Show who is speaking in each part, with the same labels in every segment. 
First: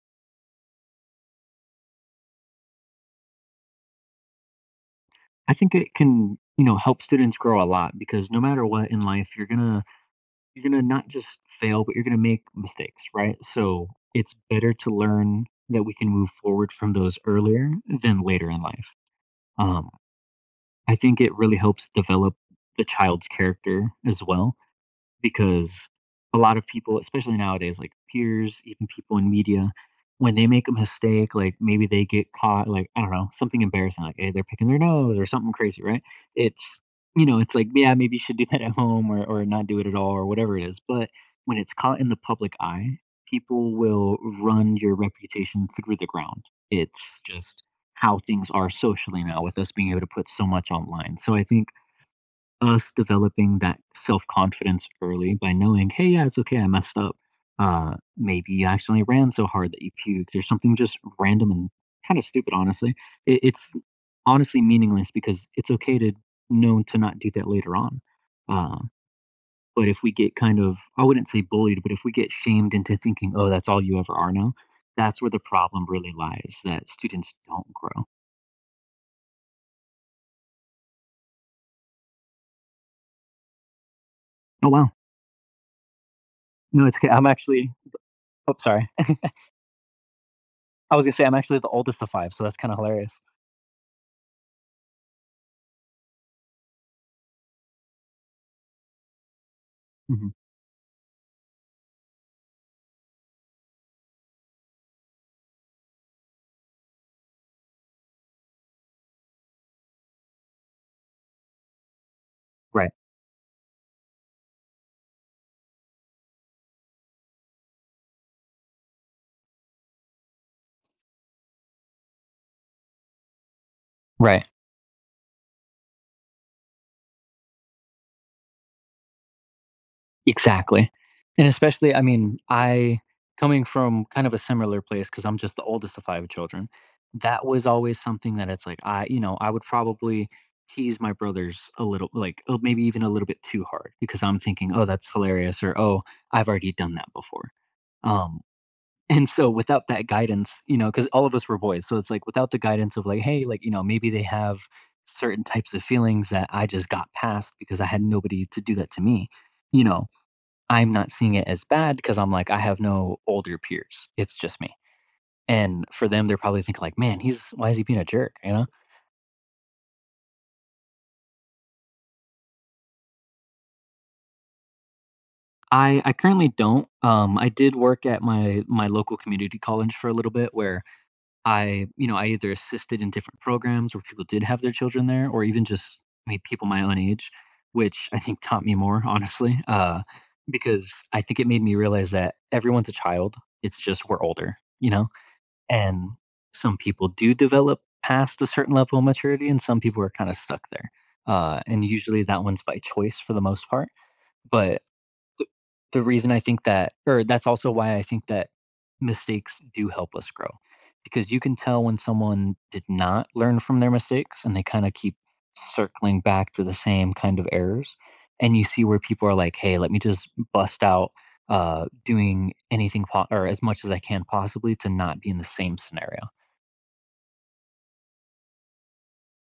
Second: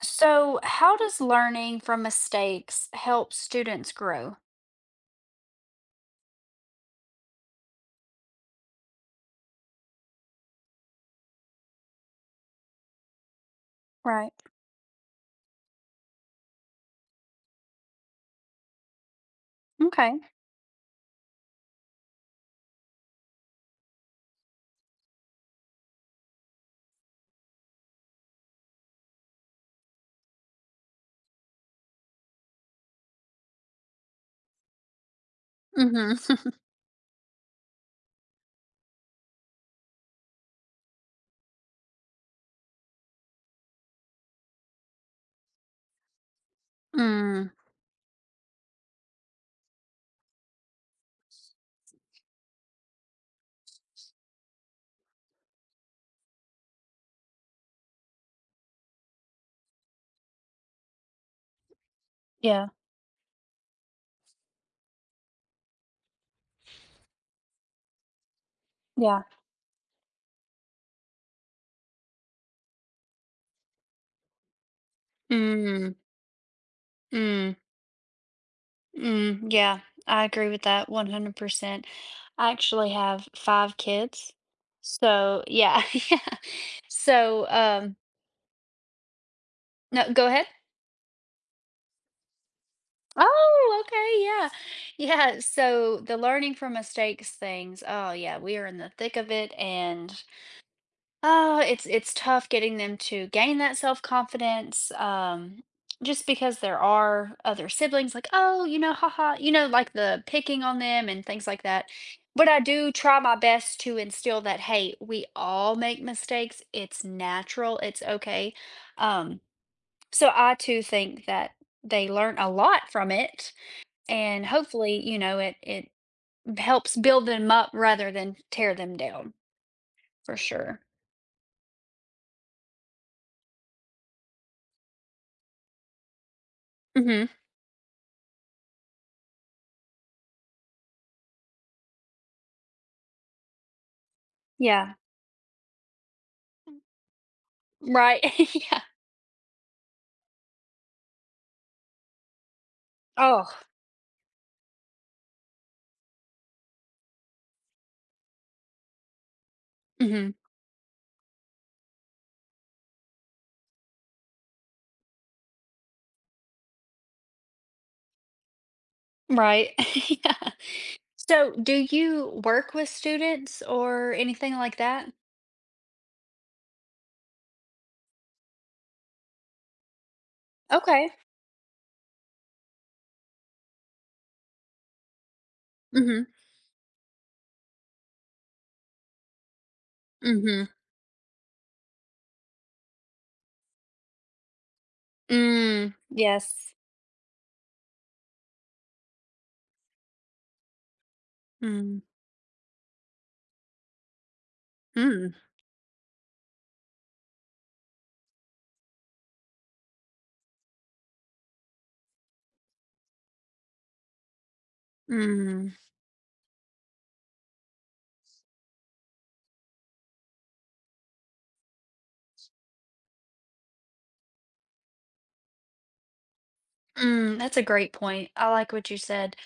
Speaker 1: So, how does learning from mistakes help students grow?
Speaker 2: I think it can, you know, help students grow a lot because no matter what in life, you're gonna not just fail, but you're gonna make mistakes, right? So
Speaker 1: Right.
Speaker 2: it's better to learn that we can move forward from those earlier than later in life. Um,
Speaker 1: Okay.
Speaker 2: I think it really helps develop the child's character as well because a lot of people, especially nowadays, like peers, even people in media, when they make a mistake, like maybe they get caught, like, I don't know, something embarrassing, like, hey, they're picking their nose or something crazy, right?
Speaker 1: Mm-hmm.
Speaker 2: It's, you know, it's like, yeah, maybe you should do that at home or not do it at all or whatever it is. But when it's caught in the public eye, people will run your reputation through the ground. It's
Speaker 1: Mm,
Speaker 2: just how things are socially now with us being able to put so much online. So I think us developing that self-confidence early by knowing, "Hey, yeah, it's okay, I messed up." Maybe you accidentally ran so hard that you puked or something just random and kind of stupid,
Speaker 1: yeah.
Speaker 2: honestly. It's honestly meaningless because it's okay to know to not do that later on. Uh,
Speaker 1: Yeah.
Speaker 2: but if we get kind of, I wouldn't say bullied, but if we get shamed into thinking, oh, that's all you ever are now, that's where the problem
Speaker 1: mm,
Speaker 2: really lies that students
Speaker 1: mm,
Speaker 2: don't grow.
Speaker 1: mm. Yeah, I agree with that 100%. I actually have five kids.
Speaker 2: Oh, wow.
Speaker 1: So, yeah. Yeah.
Speaker 2: No, it's okay. I'm
Speaker 1: So,
Speaker 2: actually,
Speaker 1: um,
Speaker 2: oh, sorry.
Speaker 1: no, go ahead.
Speaker 2: I was gonna say I'm actually the oldest of 5, so that's kinda hilarious.
Speaker 1: Oh, okay. Yeah. Yeah. So, the learning from mistakes things. Oh, yeah. We are in the thick of it. And
Speaker 2: Mhm.
Speaker 1: oh, it's tough getting them to gain that self-confidence, just because there are other siblings like, "Oh, haha," like the picking on them and things like that. But I do
Speaker 2: Right,
Speaker 1: try my best to instill that, "Hey, we all make mistakes. It's natural. It's okay." Um, so I too think that they learn a lot from it,
Speaker 2: right,
Speaker 1: and hopefully, you know, it helps build them up rather than tear them down, for sure.
Speaker 2: exactly. And especially, I mean, I coming from kind of a similar place because 'cause I'm just the oldest of 5 children,
Speaker 1: Mhm.
Speaker 2: that was always something that it's like, I you know, I would probably tease my brothers a little, like, oh, maybe even a little bit too hard because I'm thinking, "Oh,
Speaker 1: Yeah.
Speaker 2: that's hilarious," or, "Oh, I've already done that before."
Speaker 1: Right.
Speaker 2: Um
Speaker 1: Yeah.
Speaker 2: And so without that guidance, you know, because all of us were boys, so it's like without the guidance of like, "Hey,
Speaker 1: Oh.
Speaker 2: like, you know, maybe they have certain types of feelings that I just got past because I had nobody to do that to me." You know,
Speaker 1: Mhm.
Speaker 2: I'm not seeing it as bad because 'cause I'm like, I have no older peers. It's just me. And for them, they're probably thinking like, "Man, he's why is he being a jerk?" You know?
Speaker 1: Right. Yeah. So, do you work with students or anything like that?
Speaker 2: I currently don't. I did work at my local community college for a little bit where
Speaker 1: Okay.
Speaker 2: I you know, I either assisted in different programs where people did have their children there or even just,
Speaker 1: Mhm.
Speaker 2: I mean, people my own age, which I think taught me more, honestly,
Speaker 1: Mhm.
Speaker 2: because I think it made me realize that everyone's a child. It's just we're older, you know?
Speaker 1: Mm.
Speaker 2: And
Speaker 1: Yes.
Speaker 2: some people do develop past a certain level of maturity and some people are kind of stuck there. And
Speaker 1: Mm.
Speaker 2: usually that one's by choice for the most part. But
Speaker 1: Mm.
Speaker 2: the the reason I think that or that's also why I think that mistakes do help us grow, because you can tell when someone did not learn from their mistakes and they kinda keep
Speaker 1: Mm.
Speaker 2: circling back to the same kind of errors, and you see where people are like, "Hey, let me just bust out, doing anything po or as much as I can possibly to not be in the same scenario."
Speaker 1: Mm. That's a great point. I like what you said.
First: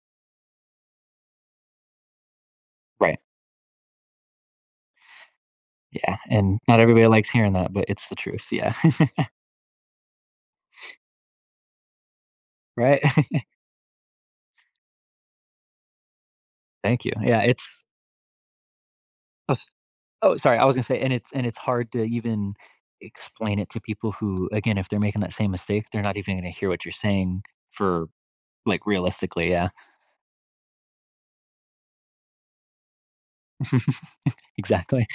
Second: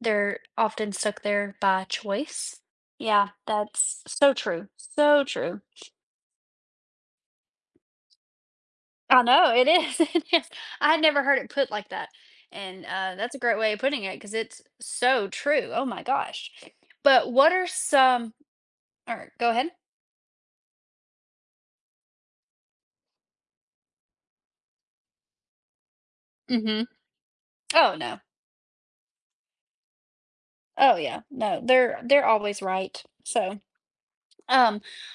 Speaker 1: They're often stuck there by choice.
Speaker 2: Right,
Speaker 1: Yeah, that's so true. So true.
Speaker 2: yeah, and not everybody likes hearing that, but it's the truth, yeah.
Speaker 1: I know it is, it is. I had never heard it put like that, and,
Speaker 2: Right?
Speaker 1: that's a great way of putting it because it's so true. Oh my gosh.
Speaker 2: Thank you,
Speaker 1: But
Speaker 2: yeah,
Speaker 1: what are
Speaker 2: it's
Speaker 1: some or go
Speaker 2: a
Speaker 1: ahead?
Speaker 2: oh, sorry, I was gonna say, and it's hard to even explain it to people who, again, if they're making that same mistake, they're not even gonna hear what
Speaker 1: Mhm.
Speaker 2: you're saying
Speaker 1: Oh,
Speaker 2: for
Speaker 1: no.
Speaker 2: like realistically, yeah.
Speaker 1: Oh, yeah. No, they're always right. Um,
Speaker 2: Exactly.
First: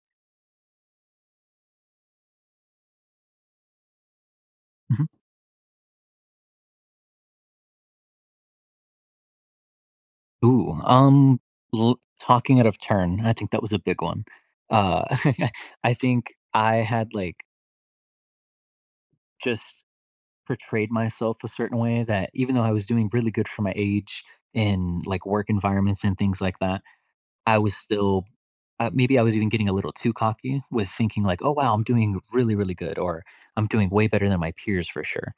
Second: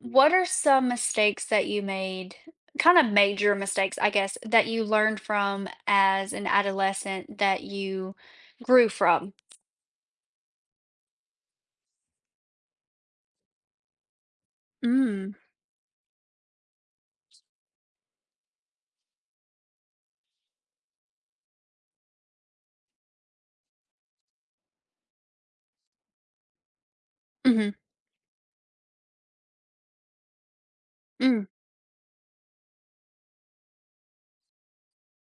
Speaker 1: what are some mistakes that you made, kind of major mistakes, I guess, that you
Speaker 2: Mhm.
Speaker 1: learned from as an adolescent that you grew from?
Speaker 2: Ooh, l talking out of turn, I think that was a big one. Uh,
Speaker 1: Mm.
Speaker 2: I think I had, like, just portrayed myself a certain way that even though I was doing really good for my age in, like, work environments and things like that I
Speaker 1: Mhm.
Speaker 2: was still maybe I was even getting a little too cocky with thinking like,
Speaker 1: Mm.
Speaker 2: "Oh, wow, I'm doing really, really good," or "I'm doing way better than my peers for sure."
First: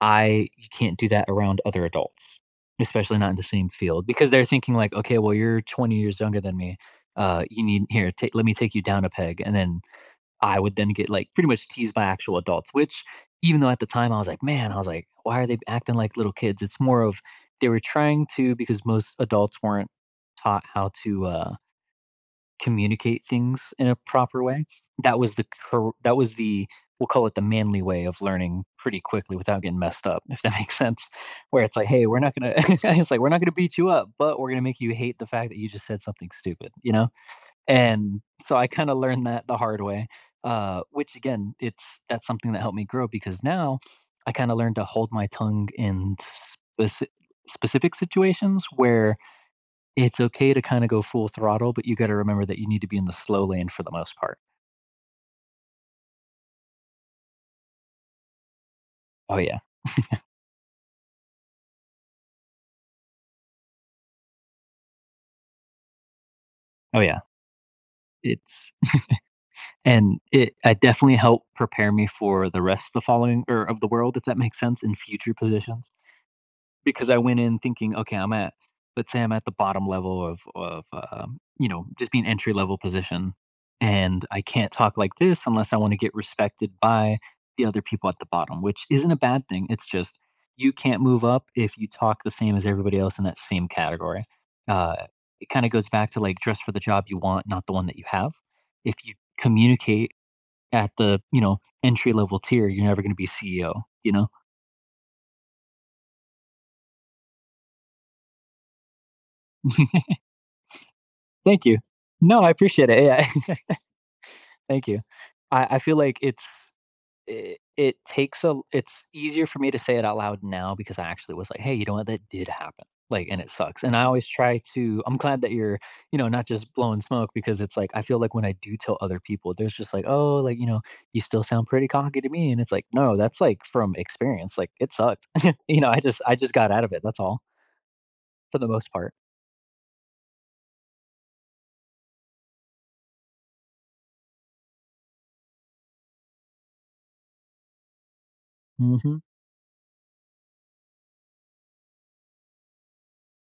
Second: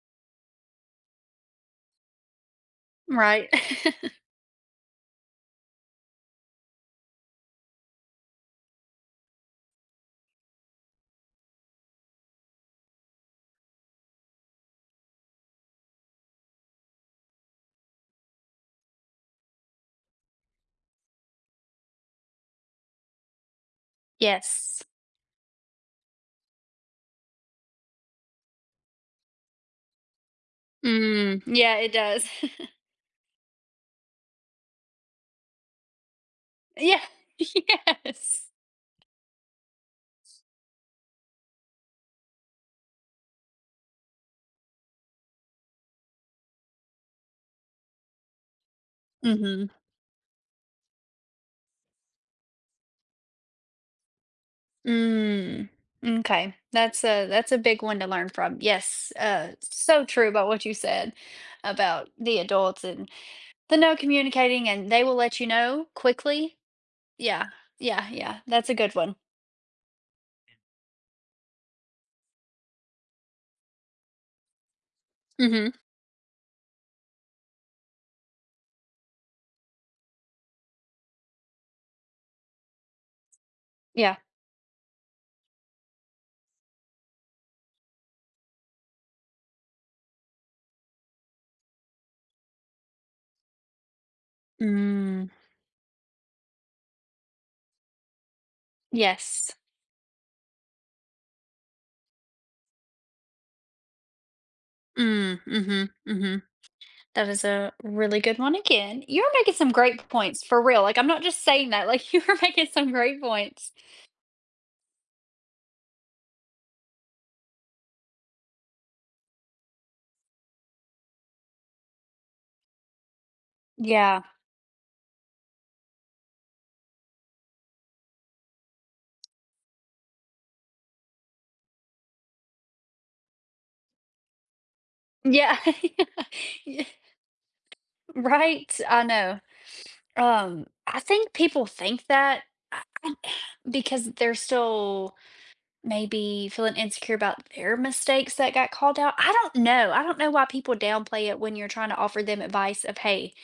Speaker 2: I You can't do that around other adults, especially not in the
Speaker 1: Right.
Speaker 2: same field, because they're thinking like, "Okay, well, you're 20 years younger than me. You need let me take you down a peg." And then I would then get like pretty much teased by actual adults, which even though at the time I was like, "Man," I was like, "Why are they acting like little kids?" It's more of they were trying to because most adults weren't taught how to communicate things in a proper way.
Speaker 1: Yes.
Speaker 2: That was the cor that was the we'll call it the manly way of learning pretty quickly without getting messed up, if that makes sense.
Speaker 1: Mm,
Speaker 2: Where
Speaker 1: yeah,
Speaker 2: it's like,
Speaker 1: it
Speaker 2: "Hey, we're
Speaker 1: does.
Speaker 2: not gonna" it's like, "We're not gonna beat you up, but we're gonna make you hate the fact that you just said something stupid," you
Speaker 1: Yeah,
Speaker 2: know? And
Speaker 1: yes.
Speaker 2: so I kinda learned that the hard way, which again, it's that's something that helped me grow because now I kinda learned to hold my tongue in speci specific situations where
Speaker 1: Mhm.
Speaker 2: it's okay to kinda go full throttle, but you gotta remember that you need to be in the slow lane for the most part.
Speaker 1: Mm, M'kay. That's a big one to learn from. Yes,
Speaker 2: Oh, yeah.
Speaker 1: so true about what you said about the adults and the no communicating, and they will let you know quickly.
Speaker 2: Oh, yeah.
Speaker 1: Yeah, yeah, that's
Speaker 2: It's
Speaker 1: a good one.
Speaker 2: And it I definitely helped prepare me for the rest of the following or of the world, if that makes sense, in future
Speaker 1: Mhm,
Speaker 2: positions. Because I went in thinking, "Okay, I'm at let's say I'm at the bottom level of you know, just being entry level position,
Speaker 1: yeah.
Speaker 2: and I can't talk like this unless I wanna get respected by the other people at the bottom," which isn't a bad thing, it's just you can't move up if you talk the same as everybody else in that same category. Uh,
Speaker 1: Mm,
Speaker 2: it kinda goes back to, like, dress for the job you want, not the one that you have. If you
Speaker 1: yes.
Speaker 2: communicate at the, you know, entry level tier, you're never gonna be CEO, you know?
Speaker 1: Mm, mhm, mhm. That is a really good one again. You're making some great points, for real, like, I'm not just
Speaker 2: Thank
Speaker 1: saying
Speaker 2: you.
Speaker 1: that, like, you were
Speaker 2: No, I
Speaker 1: making
Speaker 2: appreciate
Speaker 1: some
Speaker 2: it,
Speaker 1: great
Speaker 2: yeah.
Speaker 1: points.
Speaker 2: Thank you. I feel like it's it takes a it's easier for me to say it out loud now because I actually was like, "Hey, you know what? That did happen." Like, and it sucks. And I
Speaker 1: Yeah.
Speaker 2: always try to I'm glad that you're, you know, not just blowing smoke because it's like I feel like when I do tell other people, there's just like, "Oh, like, you know, you still sound pretty cocky to me." And it's like, "No, that's like from experience. Like it sucked."
Speaker 1: Yeah.
Speaker 2: you know, I just got
Speaker 1: Yeah.
Speaker 2: out of it. That's all for the
Speaker 1: Right,
Speaker 2: most
Speaker 1: I
Speaker 2: part.
Speaker 1: know. I think people think that uh, because they're still maybe feeling insecure about their mistakes that got called out.
Speaker 2: Mhm.
Speaker 1: I don't know. I don't know why people downplay it when you're trying to offer them advice of, "Hey,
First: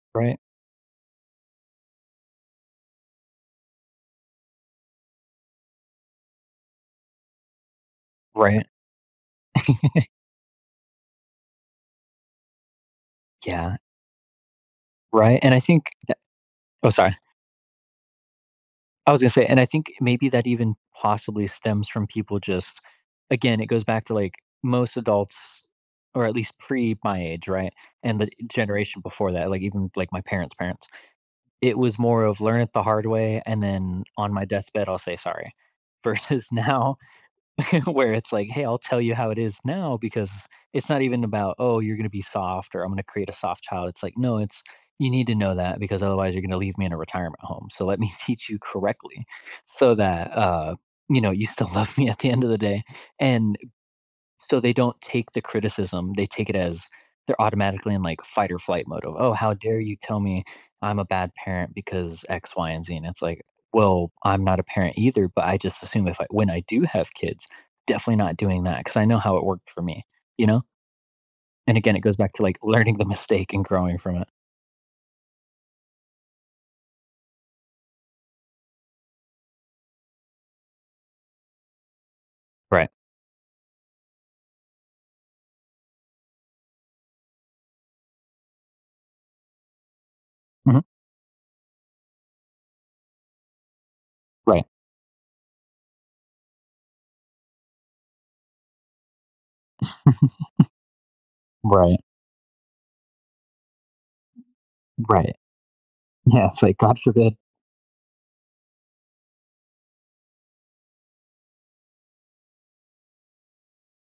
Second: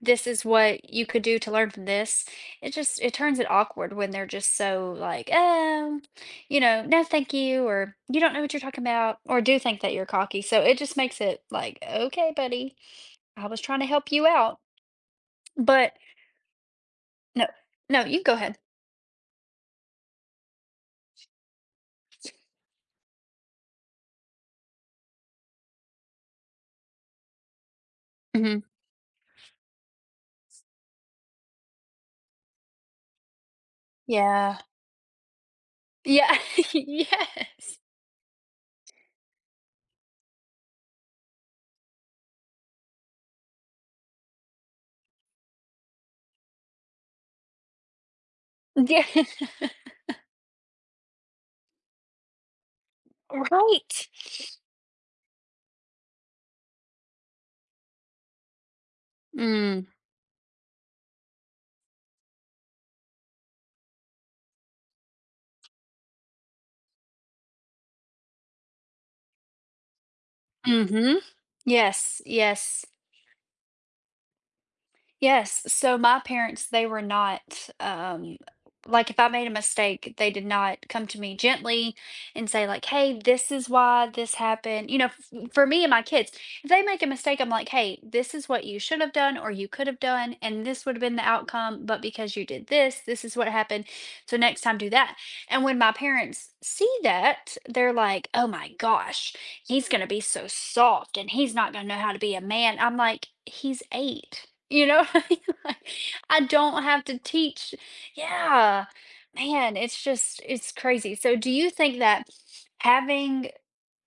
Speaker 1: this
Speaker 2: Right.
Speaker 1: is what you could do to learn from this." It just it turns it awkward when they're just so like, you know, no, thank you," or, "You don't know what you're
Speaker 2: Right.
Speaker 1: talking about," or do think that you're cocky. So it just makes it like, "Okay, buddy." I was
Speaker 2: Yeah.
Speaker 1: trying to help you out,
Speaker 2: Right. And I think
Speaker 1: but
Speaker 2: that oh, sorry.
Speaker 1: no, no, you go ahead.
Speaker 2: I was gonna say, and I think maybe that even possibly stems from people just again, it goes back to, like, most adults, or at least pre my age, right? And the
Speaker 1: Mhm.
Speaker 2: generation before that, like, even, like, my parents' parents, it was more of learn it the hard way, and then on my
Speaker 1: Yeah.
Speaker 2: deathbed, I'll say sorry.
Speaker 1: Yeah.
Speaker 2: Versus now,
Speaker 1: Yes.
Speaker 2: where it's like, "Hey, I'll tell you how it is now," because it's not even about, "Oh, you're gonna be soft," or "I'm gonna create a soft child." It's like, "No, it's you need to know that because otherwise you're gonna leave me in a retirement home. So let me teach you
Speaker 1: Yeah.
Speaker 2: correctly so that, you know, you still love me at the end of the day." And
Speaker 1: Right.
Speaker 2: so they don't take the criticism, they take it as they're automatically in, like, fight or flight mode of, "Oh, how dare
Speaker 1: Mm.
Speaker 2: you tell me I'm a bad parent because X, Y, and Z," and it's like, "Well, I'm not a parent either, but I just assume if I when I do have kids, definitely not doing that because I know how it worked for me," you know?
Speaker 1: Mhm.
Speaker 2: And again, it goes back to, like,
Speaker 1: Yes.
Speaker 2: learning the mistake and growing from it.
Speaker 1: Yes, so my parents, they were not, um, like, if I made a mistake, they did not come to me gently and say, like,
Speaker 2: Right.
Speaker 1: "Hey, this is why this happened." You know, f for me and my kids, if they make a mistake, I'm like, "Hey, this is what you should have done or you could have done, and
Speaker 2: Mhm.
Speaker 1: this would have been the outcome, but because you did this, this is what happened. So next
Speaker 2: Right.
Speaker 1: time, do that." And when my parents see that, they're like, "Oh my gosh, he's gonna be so soft and he's not gonna know
Speaker 2: Right.
Speaker 1: how to be a man." I'm like, "He's 8." You know? What I
Speaker 2: Right.
Speaker 1: mean? Like, I
Speaker 2: Yeah, it's like,
Speaker 1: don't
Speaker 2: God
Speaker 1: have to
Speaker 2: forbid.
Speaker 1: teach. Yeah. Man, it's just it's crazy. So do you think that having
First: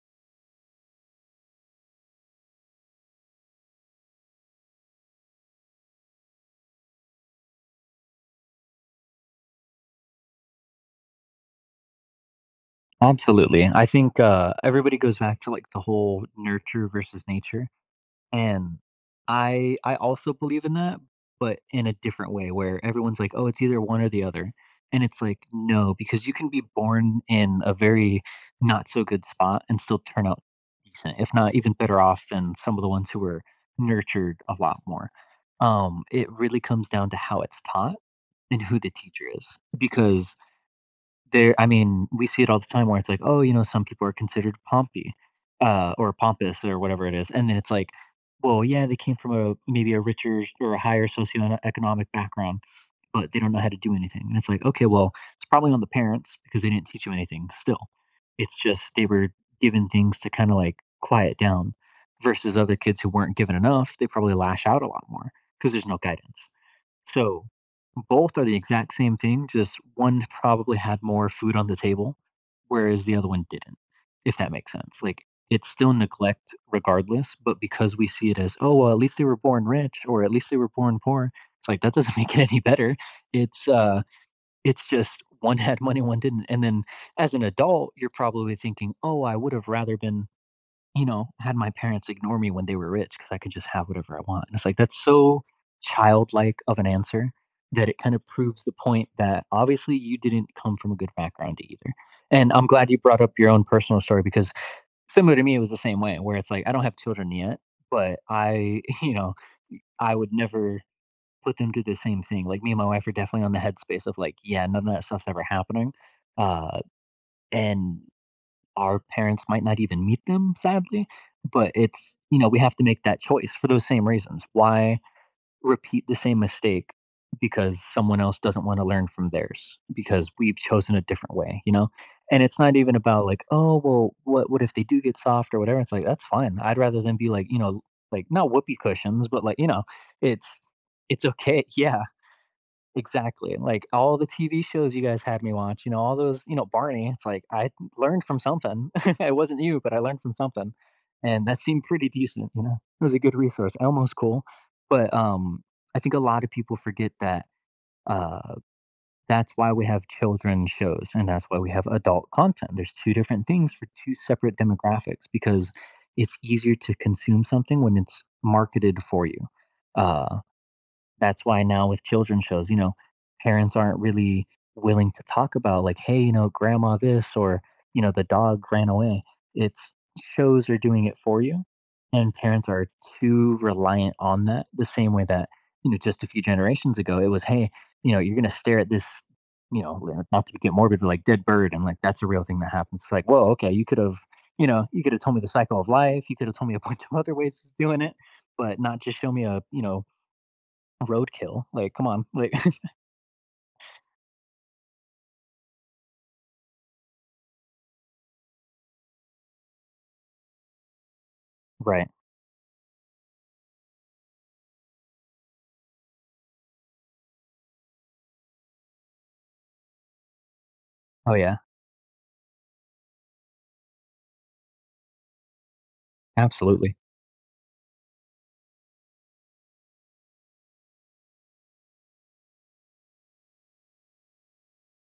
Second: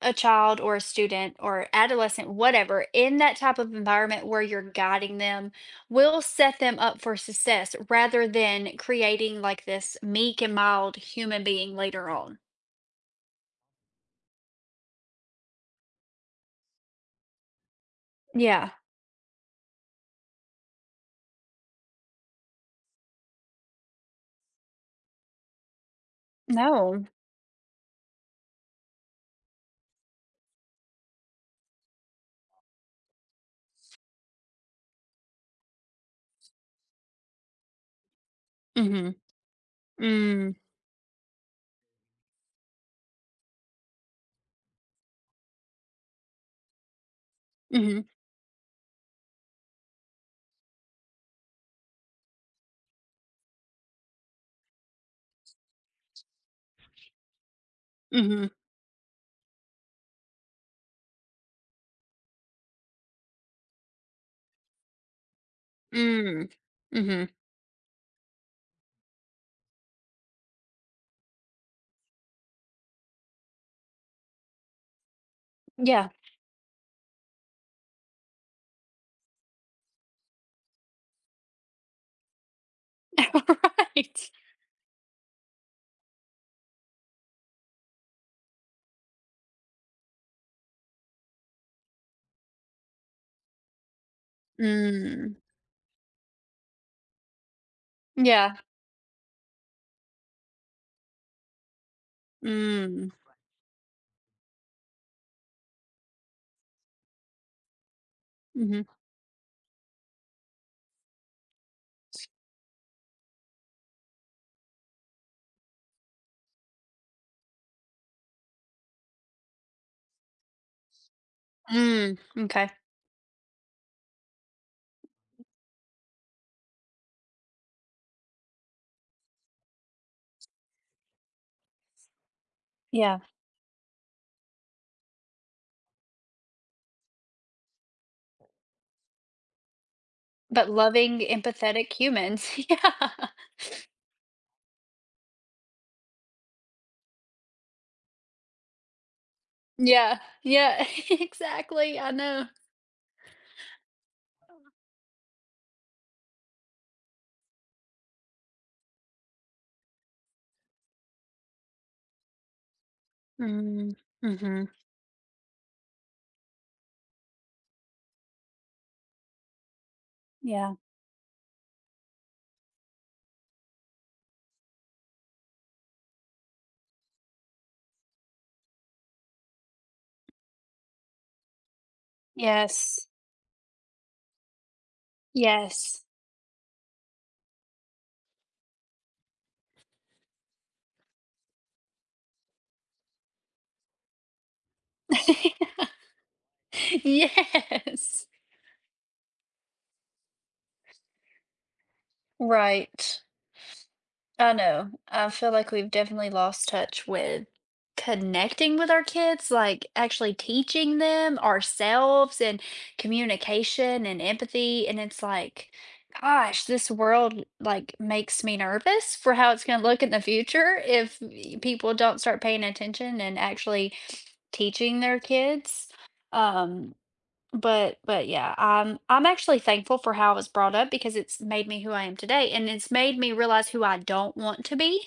Speaker 1: a child or a student or adolescent, whatever, in that type of environment where you're guiding them will set them up for success rather than creating like this meek and mild human being later on?
Speaker 2: Absolutely. I think, everybody goes back to, like, the whole nurture versus nature.
Speaker 1: Yeah.
Speaker 2: And I also believe in that, but in a different way where everyone's like, "Oh, it's either one or the other." And it's like, "No," because you can be
Speaker 1: No.
Speaker 2: born in a very not so good spot and still turn out decent, if not even better off than some of the ones who were nurtured a lot more. It really comes down to how it's taught and who the
Speaker 1: Mhm.
Speaker 2: teacher is because
Speaker 1: Mm.
Speaker 2: I mean, we see it all the time where it's like, oh, you know, some people are considered pompy, or pompous or whatever it is, and then it's like,
Speaker 1: Mhm.
Speaker 2: well, yeah, they came from a maybe a richer or a higher socioeconomic background, but they don't know how to do anything. And it's like, okay, well, it's probably on the parents because they didn't teach you anything. Still,
Speaker 1: Mhm.
Speaker 2: it's just they were given things to kind of like quiet down, versus other kids who weren't given enough, they probably lash out a lot more because there's no
Speaker 1: Mm.
Speaker 2: guidance.
Speaker 1: Mhm.
Speaker 2: So, both are the exact same thing, just one probably had more food on the table, whereas the other one didn't, if that makes sense. Like, it's still
Speaker 1: Yeah.
Speaker 2: neglect regardless, but because we see it as, oh, well, at least they were born rich or at least they were born poor, it's like that doesn't make it any better. It's
Speaker 1: Right.
Speaker 2: it's just one had money, one didn't. And then as an adult, you're probably thinking, oh, I would have rather been had my parents ignore me when they were rich because I could just have whatever I want, and it's like, that's
Speaker 1: Mm.
Speaker 2: so childlike of an answer that it kind of
Speaker 1: Yeah.
Speaker 2: proves the point that obviously you didn't come from a good background either, and I'm glad you
Speaker 1: Mm.
Speaker 2: brought up your own personal story because similar to me, it was the same way where it's like, I don't have children yet, but I
Speaker 1: Mhm.
Speaker 2: I would never put them through the same thing, like, me and my wife are definitely on the headspace of like, "Yeah, none of that stuff's ever happening," uh, and our parents might not even meet them, sadly. But
Speaker 1: Mm.
Speaker 2: it's, you know, we
Speaker 1: Okay.
Speaker 2: have to make that choice for those same reasons. Why repeat the same mistake because someone else doesn't want to learn from theirs because we've chosen a different way, you know? And it's not even
Speaker 1: Yeah.
Speaker 2: about like, oh, well, what if they do get soft or whatever? It's like, that's fine. I'd rather than be like, you know, like not whoopee cushions, but like, it's
Speaker 1: But loving,
Speaker 2: it's okay.
Speaker 1: empathetic
Speaker 2: Yeah,
Speaker 1: humans. Yeah.
Speaker 2: exactly, like, all the TV shows you guys had me watch, you know, all those Barney, it's like, I learned from something. It wasn't you, but I
Speaker 1: Yeah,
Speaker 2: learned from something,
Speaker 1: yeah,
Speaker 2: and that seemed
Speaker 1: exactly,
Speaker 2: pretty
Speaker 1: I know.
Speaker 2: decent, you know? It was a good resource. Elmo's cool, but, I think a lot of people forget that, uh, that's why we have children shows, and that's why we have adult content. There's 2 different things for
Speaker 1: Mm,
Speaker 2: 2 separate
Speaker 1: mhm,
Speaker 2: demographics because it's easier to consume something when it's marketed for you. Uh
Speaker 1: yeah.
Speaker 2: that's why now with children shows, you know, parents aren't really willing to talk about like, "Hey, you know, grandma this," or, you know, "The dog ran away." It's shows are doing it for you, and parents are
Speaker 1: Yes,
Speaker 2: too reliant on that the same way that, you know,
Speaker 1: yes.
Speaker 2: just a few generations ago, it was, "Hey, you know, you're gonna stare at this, you know, li not to get morbid, but, like, dead bird," and, like, that's a real thing that happens. It's like, "Whoa, okay, you could have, you know, you could have told me the cycle of life, you could have told me a bunch of other ways of doing it,
Speaker 1: Yes,
Speaker 2: but not just show me a, you know, roadkill, like, come on, like"
Speaker 1: right. I know. I feel like we've definitely lost touch with connecting with our kids, like actually teaching them
Speaker 2: Right.
Speaker 1: ourselves and communication and empathy. And it's like, gosh, this world like makes me nervous for how it's going to look in the future if
Speaker 2: Oh, yeah,
Speaker 1: people don't start paying attention and actually teaching their kids. Um,
Speaker 2: absolutely.
Speaker 1: but yeah, I'm actually thankful for how I was brought up because it's made me who I am today, and it's made me realize who I don't want to be.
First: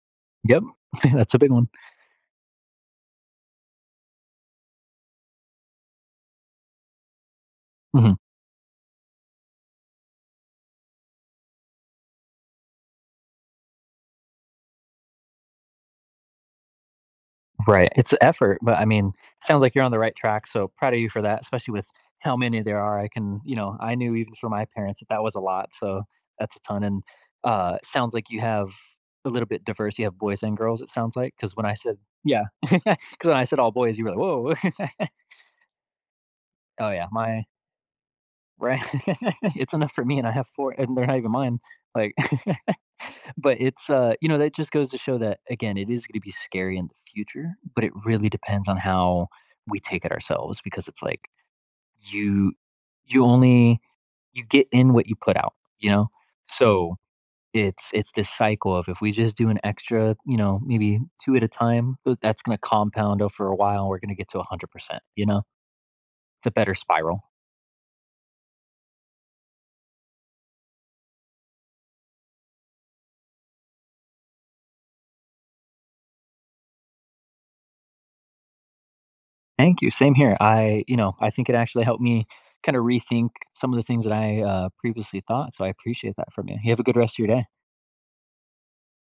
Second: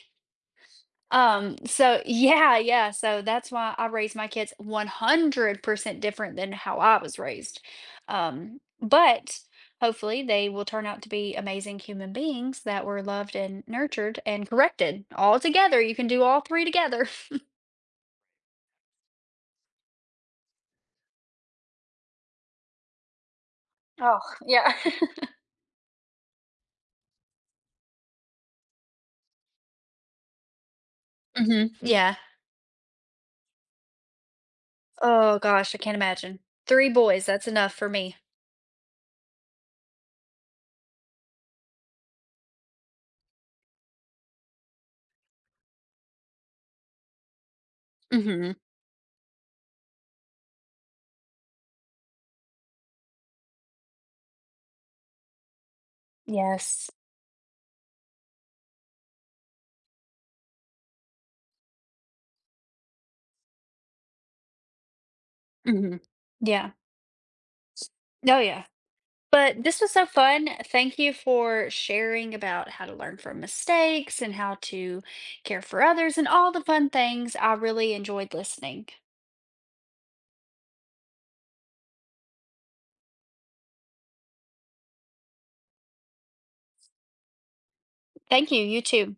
Speaker 2: Yep, that's a big
Speaker 1: Um,
Speaker 2: one.
Speaker 1: so yeah, so that's why I raise my kids 100% different than how I was raised.
Speaker 2: Mhm.
Speaker 1: But Hopefully they will turn out to be amazing human beings that were loved and nurtured and corrected all together. You can do all three together.
Speaker 2: Right, it's effort, but, I mean, sounds like you're on the right track, so proud of you for that, especially with how many there are, I can I knew
Speaker 1: Oh,
Speaker 2: even for my
Speaker 1: yeah.
Speaker 2: parents that that was a lot, so that's a ton, and, sounds like you have a little bit diverse, you have boys and girls, it sounds like, because when I said
Speaker 1: Yeah.
Speaker 2: yeah, because when I said all boys, you were like, whoa,
Speaker 1: Oh gosh, I can't imagine. Three
Speaker 2: Oh, yeah,
Speaker 1: boys,
Speaker 2: my
Speaker 1: that's enough for me.
Speaker 2: Right? It's enough for me, and I have 4, and they're not even mine. Like, but it's, you know, that just goes to show that, again, it is gonna be scary in the future, but it really
Speaker 1: Mhm.
Speaker 2: depends on how we take it ourselves because it's like you you only you get in what you put out, you know?
Speaker 1: Yes.
Speaker 2: So it's this cycle of if we just do an extra, you know, maybe 2 at a time, th that's gonna compound over a while, we're gonna get to 100%, you know?
Speaker 1: Mhm.
Speaker 2: It's a
Speaker 1: Yeah.
Speaker 2: better spiral.
Speaker 1: Oh, yeah. But this was so fun. Thank you for sharing about how to learn from mistakes and how to care for others and all the fun things. I really enjoyed listening.
Speaker 2: Thank you. Same here. I, you know, I think it actually helped me kind of rethink some of the things that I previously thought. So I appreciate that from you. You have a good rest of your day.
Speaker 1: Thank you. You too.